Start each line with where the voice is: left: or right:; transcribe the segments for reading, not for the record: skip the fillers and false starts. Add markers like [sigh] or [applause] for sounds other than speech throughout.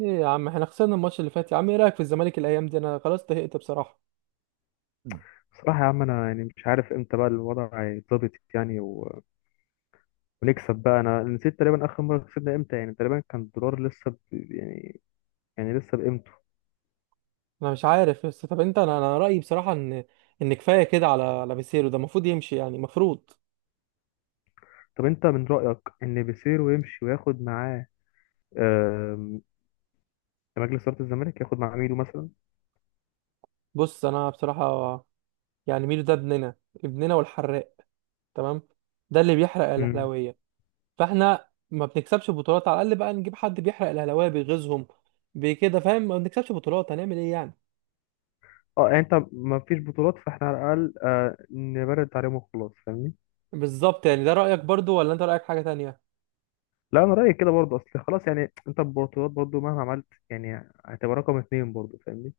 right: ايه يا عم، احنا خسرنا الماتش اللي فات يا عم. ايه رايك في الزمالك الايام دي؟ انا خلاص طهقت بصراحه.
left: بصراحة يا عم أنا يعني مش عارف إمتى بقى الوضع هيتظبط يعني ونكسب بقى. أنا نسيت تقريبا آخر مرة كسبنا إمتى يعني تقريبا كان الدولار لسه يعني لسه بقيمته.
right: انا مش عارف بس، طب انت، انا رايي بصراحه ان كفايه كده على بيسيرو، ده المفروض يمشي يعني المفروض.
left: طب أنت من رأيك إن بيسيرو يمشي وياخد معاه آم، مجلس إدارة الزمالك ياخد معاه ميدو مثلا؟
right: بص انا بصراحه، يعني ميدو ده ابننا ابننا والحراق، تمام، ده اللي بيحرق
left: امم
right: الاهلاويه. فاحنا ما بنكسبش بطولات، على الاقل بقى نجيب حد بيحرق الاهلاويه، بيغيظهم بكده، فاهم؟ ما بنكسبش بطولات هنعمل ايه يعني؟
left: أه يعني أنت ما فيش بطولات فإحنا على الأقل نبرد عليهم وخلاص فاهمني؟
right: بالظبط، يعني ده رايك برضو ولا انت رايك حاجه تانية؟
left: لا أنا رأيي كده برضه أصل خلاص يعني أنت البطولات برضه مهما عملت يعني هتبقى رقم اتنين برضه فاهمني؟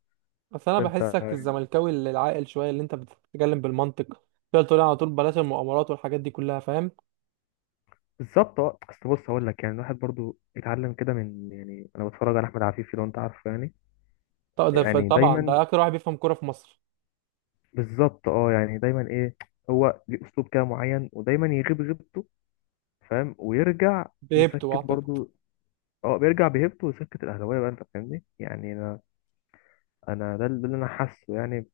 right: بس انا
left: فأنت
right: بحسك الزملكاوي اللي العاقل شويه، اللي انت بتتكلم بالمنطق، تقدر تقول على طول بلاش المؤامرات والحاجات دي كلها، فاهم؟
left: بالظبط. اه اصل بص هقول لك يعني الواحد برضو اتعلم كده من يعني انا بتفرج على احمد عفيفي لو انت عارفه يعني.
right: طب ده
left: يعني
right: طبعا
left: دايما
right: ده اكتر واحد بيفهم كوره في مصر.
left: بالظبط. اه يعني دايما ايه؟ هو ليه اسلوب كده معين ودايما يغيب غيبته فاهم ويرجع
right: بهيبته
left: يسكت
right: اعتقد.
left: برضو. اه بيرجع بهيبته ويسكت الاهلاويه بقى انت فاهمني يعني انا ده اللي انا حاسه يعني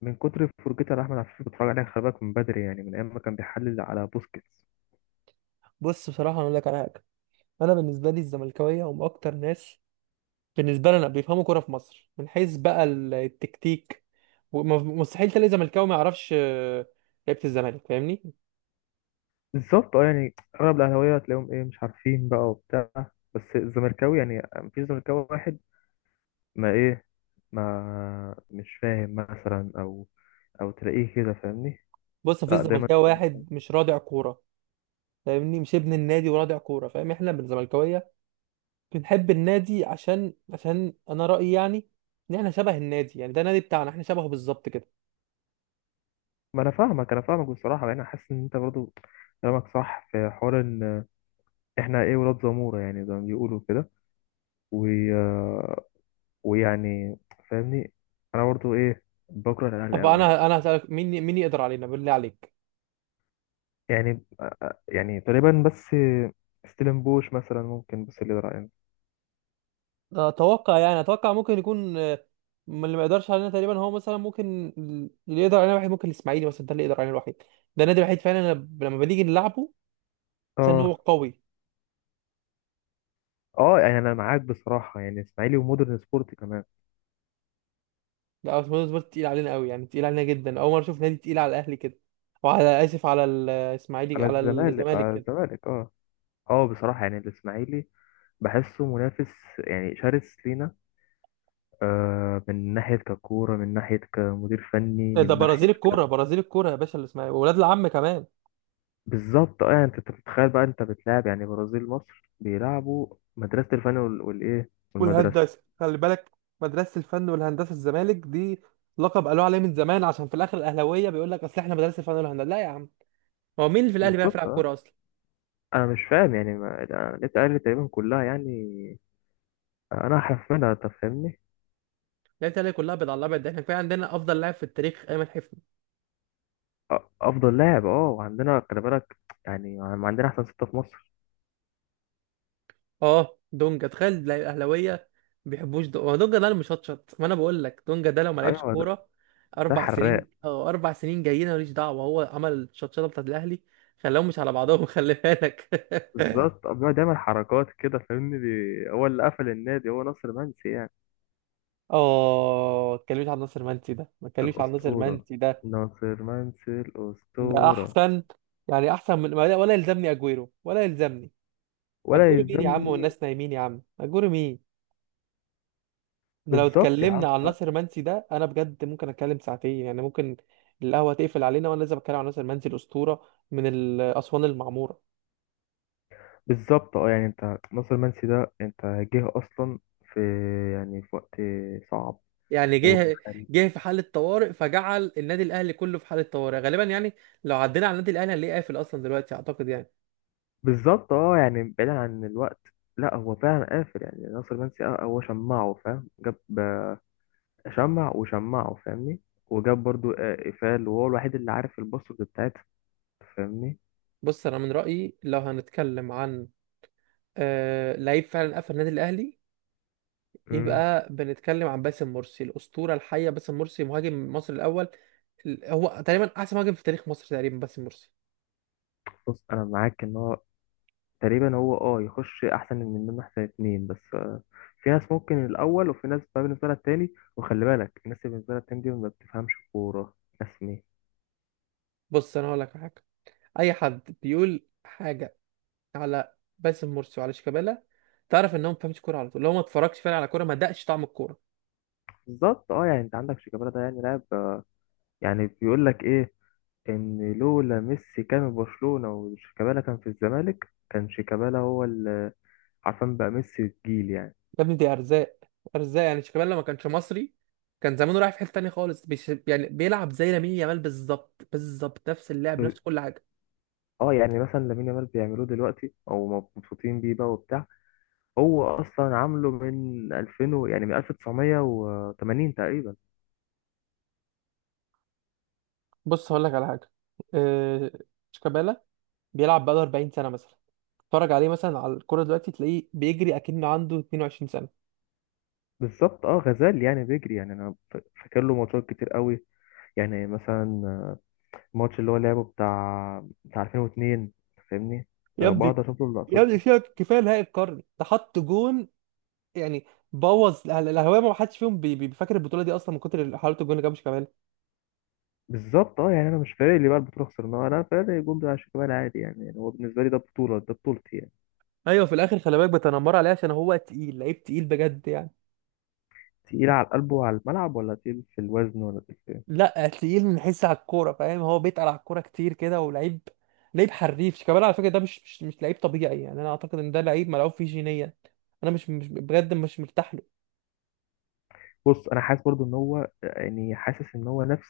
left: من كتر فرجتي على احمد عفيفي بتفرج عليه خلي بالك من بدري يعني من ايام ما كان بيحلل على بوسكيتس.
right: بص بصراحه، انا اقول لك على حاجه. انا بالنسبه لي الزملكاويه هم اكتر ناس بالنسبه لنا بيفهموا كوره في مصر، من حيث بقى التكتيك، وم- مستحيل تلاقي زملكاوي ما يعرفش لعيبه الزمالك، فاهمني؟
left: بالظبط. اه يعني اغلب الاهلاويه هتلاقيهم ايه مش عارفين بقى وبتاع. بس الزمركاوي يعني مفيش زمركاوي واحد ما ايه ما مش فاهم مثلا او تلاقيه كده فاهمني.
right: بص مفيش
left: لا دايما
right: زملكاوي
left: كان-
right: واحد مش رادع كوره، فاهمني؟ مش ابن النادي ورادع كوره، فاهم؟ احنا بالزملكاويه بنحب النادي عشان انا رأيي يعني ان احنا شبه النادي، يعني ده النادي بتاعنا، احنا شبهه بالظبط كده.
left: ما انا فاهمك انا فاهمك بصراحه يعني انا حاسس ان انت برضو كلامك صح في حوار ان احنا ايه ولاد زموره يعني زي ما بيقولوا كده و... ويعني فاهمني. انا برضو ايه بكره الاهلي
right: طب
left: قوي يعني.
right: انا هسألك مين، مين يقدر علينا بالله عليك؟
left: يعني يعني تقريبا بس ستيلن بوش مثلا ممكن بس اللي رايي.
right: اتوقع يعني اتوقع ممكن يكون من اللي ما يقدرش علينا تقريبا، هو مثلا ممكن اللي يقدر علينا الوحيد ممكن الاسماعيلي مثلا، ده اللي يقدر علينا الوحيد. ده النادي الوحيد فعلا، أنا لما بنيجي نلعبه عشان هو
left: اه
right: قوي.
left: اه يعني انا معاك بصراحه يعني اسماعيلي ومودرن سبورت كمان.
right: لا، اسماعيلي سبورت تقيل علينا قوي، يعني تقيل علينا جدا، اول مرة اشوف نادي تقيل على الاهلي كده، وعلى اسف على الاسماعيلي
left: على
right: على
left: الزمالك
right: الزمالك
left: على
right: كده.
left: الزمالك اه. اه بصراحه يعني الاسماعيلي بحسه منافس يعني شرس لينا آه من ناحيه ككوره من ناحيه كمدير فني
right: ده
left: من ناحيه
right: برازيل الكوره،
left: ك-.
right: برازيل الكوره يا باشا اللي اسمها إيه؟ واولاد العم كمان.
left: بالظبط يعني انت بتتخيل بقى انت بتلعب يعني برازيل مصر بيلعبوا مدرسه الفن والايه والمدرسه.
right: والهندسه خلي بالك، مدرسه الفن والهندسه الزمالك دي، لقب قالوه عليه من زمان، عشان في الاخر الاهلاويه بيقول لك اصل احنا مدرسه الفن والهندسه، لا يا عم، هو مين اللي في الاهلي بيعرف يلعب
left: بالظبط. اه
right: كوره اصلا؟
left: انا مش فاهم يعني ما... النت قال تقريبا كلها يعني انا هحفلها انت فاهمني.
right: لعيبه الاهلي كلها بيض على الابيض، ده احنا كفايه عندنا افضل لاعب في التاريخ، ايمن حفني.
left: أ- افضل لاعب اه وعندنا خلي بالك يعني ما عندنا احسن ستة في مصر.
right: اه دونجا، تخيل تلاقي الاهلاويه ما بيحبوش دونجا، هو دونجا ده اللي مشطشط، ما انا بقول لك دونجا ده لو ما لعبش
left: ايوه ده,
right: كوره
left: ده
right: اربع سنين،
left: حراق.
right: اه اربع سنين جايين، أنا ماليش دعوه، هو عمل الشطشطه بتاعت الاهلي، خلاهم مش على بعضهم [laughs] خلي بالك.
left: بالظبط بيقعد يعمل حركات كده فاهمني هو اللي قفل النادي هو ناصر منسي يعني
right: اه، ما تكلمش عن ناصر منسي ده، ما تكلمش عن ناصر
left: الاسطوره.
right: منسي ده،
left: ناصر منسي
right: ده
left: الاسطوره.
right: احسن، يعني احسن من ولا يلزمني اجويرو ولا يلزمني.
left: ولا
right: اجويرو مين يا عم،
left: يلزمني.
right: والناس نايمين يا عم، اجويرو مين؟ احنا لو
left: بالظبط يا عم
right: اتكلمنا عن
left: لا.
right: ناصر منسي ده انا بجد ممكن اتكلم ساعتين يعني، ممكن القهوه تقفل علينا وانا لازم اتكلم عن ناصر منسي الاسطوره من الاسوان المعموره.
left: بالظبط يعني انت ناصر منسي ده انت جه اصلا في يعني في وقت صعب
right: يعني
left: وخلينا.
right: جه في حاله طوارئ، فجعل النادي الاهلي كله في حاله طوارئ غالبا يعني، لو عدينا على النادي الاهلي هنلاقيه قافل اصلا دلوقتي اعتقد يعني.
left: بالظبط يعني بعيدا عن الوقت. لا هو فعلا قافل يعني ناصر منسي اه هو شمعه فاهم جاب شمع وشمعه فاهمني وجاب برضو قفال وهو الوحيد اللي عارف الباسورد بتاعتها فاهمني.
right: بص انا من رايي، لو هنتكلم عن لعيب فعلا قفل النادي الاهلي،
left: امم
right: يبقى بنتكلم عن باسم مرسي، الاسطوره الحيه، باسم مرسي مهاجم مصر الاول. هو تقريبا احسن مهاجم في تاريخ مصر تقريبا، باسم مرسي.
left: بص انا معاك ان هو تقريبا هو يخش احسن من منه احسن اتنين بس في ناس ممكن الاول وفي ناس بقى بالنسبه لها التاني وخلي بالك الناس اللي بالنسبه لها التاني دي ما بتفهمش كوره. ناس مين؟
right: بص انا هقول لك على حاجه، اي حد بيقول حاجه على باسم مرسي وعلى شيكابالا، تعرف ان هو ما بيفهمش كوره على طول، لو ما اتفرجش فعلا على كوره ما دقش طعم الكوره.
left: بالظبط يعني انت عندك شيكابالا ده يعني لاعب يعني بيقول لك ايه ان لولا ميسي كان في برشلونة وشيكابالا كان في الزمالك كان شيكابالا هو اللي عارفين بقى ميسي الجيل يعني.
right: يا ابني دي ارزاق، ارزاق يعني، شيكابالا لو ما كانش مصري كان زمانه رايح في حته تانيه خالص، يعني بيلعب زي لامين يامال بالظبط، بالظبط نفس اللعب
left: ب-
right: نفس كل حاجه.
left: اه يعني مثلا لامين يامال بيعملوه دلوقتي او مبسوطين بيه بقى وبتاع. هو اصلا عامله من 2000 يعني من 1980 تقريبا.
right: بص هقول لك على حاجه، آه، شيكابالا بيلعب بقاله 40 سنه مثلا، اتفرج عليه مثلا على الكوره دلوقتي تلاقيه بيجري اكنه عنده 22 سنه.
left: بالظبط اه غزال يعني بيجري يعني انا فاكر له ماتشات كتير قوي يعني مثلا الماتش اللي هو لعبه بتاع 2002 فاهمني
right: يا
left: بقعد
right: ابني،
left: اشوف له
right: يا
left: اللقطات
right: ابني
left: دي.
right: فيها كفايه نهائي القرن ده، حط جون يعني، بوظ الاهواء، ما حدش فيهم بيفكر البطوله دي اصلا من كتر حلاوه الجون اللي جابش كمان.
left: بالظبط يعني انا مش فارق لي بقى البطوله خسرناها انا فارق الجون بتاع شيكابالا عادي يعني يعني هو بالنسبه لي ده بطوله ده بطولتي يعني.
right: ايوه في الاخر خلي بالك بتنمر عليه عشان هو تقيل، لعيب تقيل بجد يعني.
left: تقيل على القلب وعلى الملعب ولا تقيل في الوزن ولا تقيل في إيه؟
right: لا تقيل من حيث على الكوره فاهم، هو بيتقل على الكوره كتير كده، ولعيب، لعيب حريف شيكابالا على فكره، ده مش لعيب طبيعي، يعني انا اعتقد ان ده لعيب ملعوب فيه جينيا. انا مش بجد مش مرتاح له.
left: بص انا حاسس برضو ان هو يعني حاسس ان هو نفس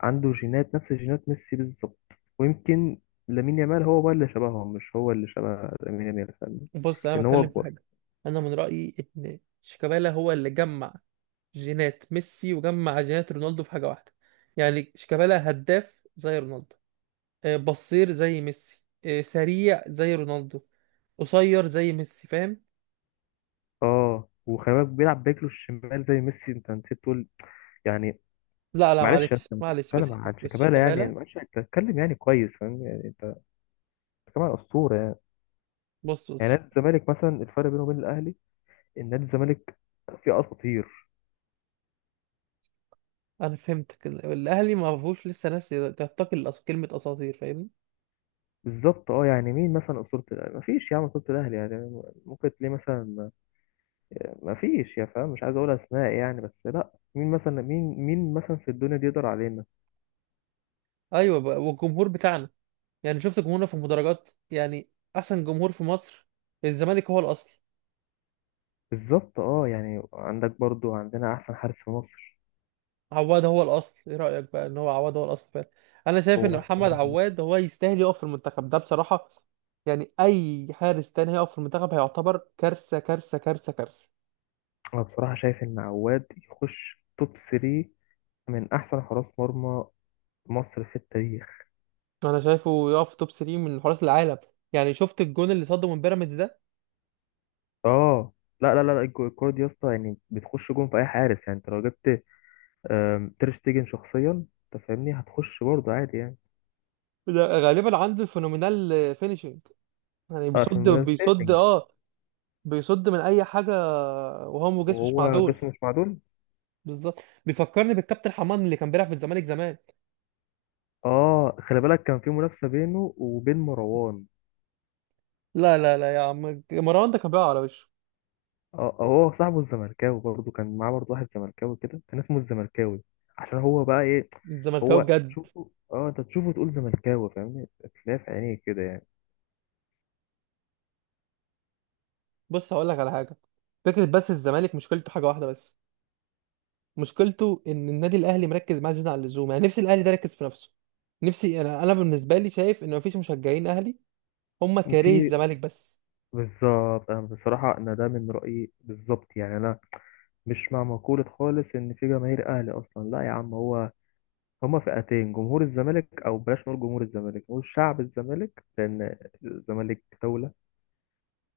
left: عنده جينات نفس جينات ميسي بالظبط ويمكن لامين يامال هو بقى اللي شبههم مش هو اللي شبه لامين يامال فاهمني
right: بص انا
left: لان هو
right: بتكلم في
left: اكبر.
right: حاجه، انا من رايي ان شيكابالا هو اللي جمع جينات ميسي وجمع جينات رونالدو في حاجه واحده، يعني شيكابالا هداف زي رونالدو، بصير زي ميسي، سريع زي رونالدو، قصير زي ميسي، فاهم؟
left: اه وخلي بالك بيلعب باكله الشمال زي ميسي انت نسيت تقول يعني.
right: لا لا
left: معلش
right: معلش
left: انت
right: معلش
left: بتتكلم
right: بس.
left: عن
right: بس
left: شيكابالا يعني
right: كمالة.
left: معلش انت بتتكلم يعني كويس فاهم يعني انت كمان اسطوره يعني.
right: بص
left: يعني
right: بص،
left: نادي الزمالك مثلا الفرق بينه وبين الاهلي ان نادي الزمالك فيه اساطير.
right: انا فهمتك، الاهلي ما فيهوش لسه ناس تعتقل كلمه اساطير، فاهمني؟
left: بالظبط يعني مين مثلا اسطوره الاهلي؟ مفيش يا عم اسطوره الاهلي يعني ممكن تلاقي مثلا مفيش يا فاهم مش عايز اقول اسماء يعني بس لا مين مثلا مين مين مثلا في الدنيا دي يقدر علينا.
right: ايوه بقى، والجمهور بتاعنا، يعني شفت جمهورنا في المدرجات يعني، احسن جمهور في مصر. الزمالك هو الاصل.
left: بالظبط يعني عندك برضو عندنا احسن حارس في مصر.
right: عواد هو الاصل، ايه رايك بقى ان هو عواد هو الاصل فعلا؟ انا شايف ان
left: هو أحسن
right: محمد
left: محمود.
right: عواد هو يستاهل يقف في المنتخب ده بصراحه، يعني اي حارس تاني هيقف في المنتخب هيعتبر كارثه، كارثه كارثه كارثه
left: انا بصراحه شايف ان عواد يخش توب 3 من احسن حراس مرمى مصر في التاريخ.
right: انا شايفه يقف توب 3 من حراس العالم، يعني شفت الجون اللي صده من بيراميدز ده؟
left: اه لا لا لا لا، الكرة دي يا اسطى يعني بتخش جون في اي حارس يعني انت لو جبت تير شتيجن شخصيا انت فاهمني هتخش برضه عادي يعني.
right: ده غالبا عنده الفينومينال فينيشنج، يعني
left: اه في
right: بيصد بيصد
left: مدافعينج
right: اه، بيصد من اي حاجه، وهو جسمه مش
left: وهو جسمه
right: معدول
left: مش معدول.
right: بالظبط. بيفكرني بالكابتن حمان اللي كان بيلعب في الزمالك زمان.
left: اه خلي بالك كان في منافسة بينه وبين مروان.
right: لا لا لا يا عم، مروان ده كان بيلعب على وشه.
left: اه هو صاحبه الزمركاوي برضه كان معاه برضه واحد زمركاوي كده كان اسمه الزمركاوي عشان هو بقى ايه.
right: الزملكاوي
left: هو
right: بجد.
left: تشوفه اه انت تشوفه تقول زملكاوي فاهمني تلاقيه في عينيك كده يعني.
right: بص هقول لك على حاجه، فكره، بس الزمالك مشكلته حاجه واحده بس، مشكلته ان النادي الاهلي مركز معاه زياده عن اللزوم، يعني نفسي الاهلي ده يركز في نفسه. نفسي انا، بالنسبه لي شايف ان مفيش مشجعين اهلي، هم كارهي
left: في
right: الزمالك بس.
left: بالظبط انا بصراحه انا ده من رايي بالظبط يعني انا مش مع مقولة خالص إن في جماهير أهلي أصلا لا يا عم هو هما فئتين جمهور الزمالك أو بلاش نقول جمهور الزمالك نقول شعب الزمالك لأن الزمالك دولة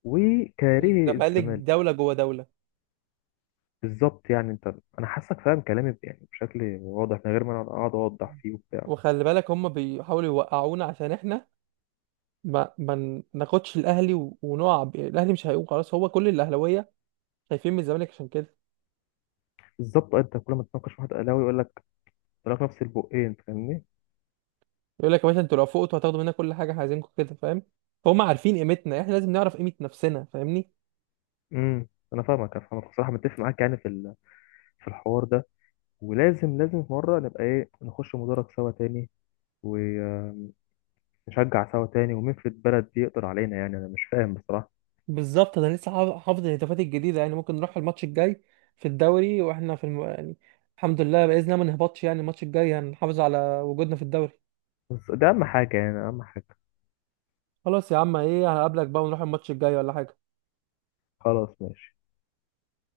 left: وكاره
right: الزمالك
left: الزمالك.
right: دوله جوه دوله.
left: بالظبط يعني أنت أنا حاسك فاهم كلامي يعني بشكل واضح من غير ما أنا أقعد أوضح فيه وبتاع.
right: وخلي بالك هم بيحاولوا يوقعونا عشان احنا ما ناخدش الاهلي ونقع الاهلي مش هيقوم خلاص، هو كل الاهلاويه خايفين من الزمالك عشان كده.
left: بالظبط أنت كل ما تناقش واحد أهلاوي يقول لك لك نفس البقين فاهمني؟
right: يقول لك يا باشا، انتوا لو فوقتوا هتاخدوا منا كل حاجه، احنا عايزينكم كده فاهم، فهم عارفين قيمتنا، احنا لازم نعرف قيمه نفسنا، فاهمني؟
left: امم أنا فاهمك أنا فاهمك بصراحة متفق معاك يعني في الحوار ده. ولازم في مرة نبقى إيه نخش مدرج سوا تاني نشجع سوا تاني ومين في البلد دي يقدر علينا يعني انا مش فاهم بصراحة.
right: بالظبط، انا لسه حافظ الهتافات الجديده، يعني ممكن نروح الماتش الجاي في الدوري واحنا في يعني الحمد لله باذن الله ما نهبطش، يعني الماتش الجاي هنحافظ على وجودنا في الدوري.
left: بس ده اهم حاجة يعني اهم حاجة.
right: خلاص يا عم، ايه، هقابلك بقى ونروح الماتش الجاي ولا حاجه؟
left: خلاص ماشي.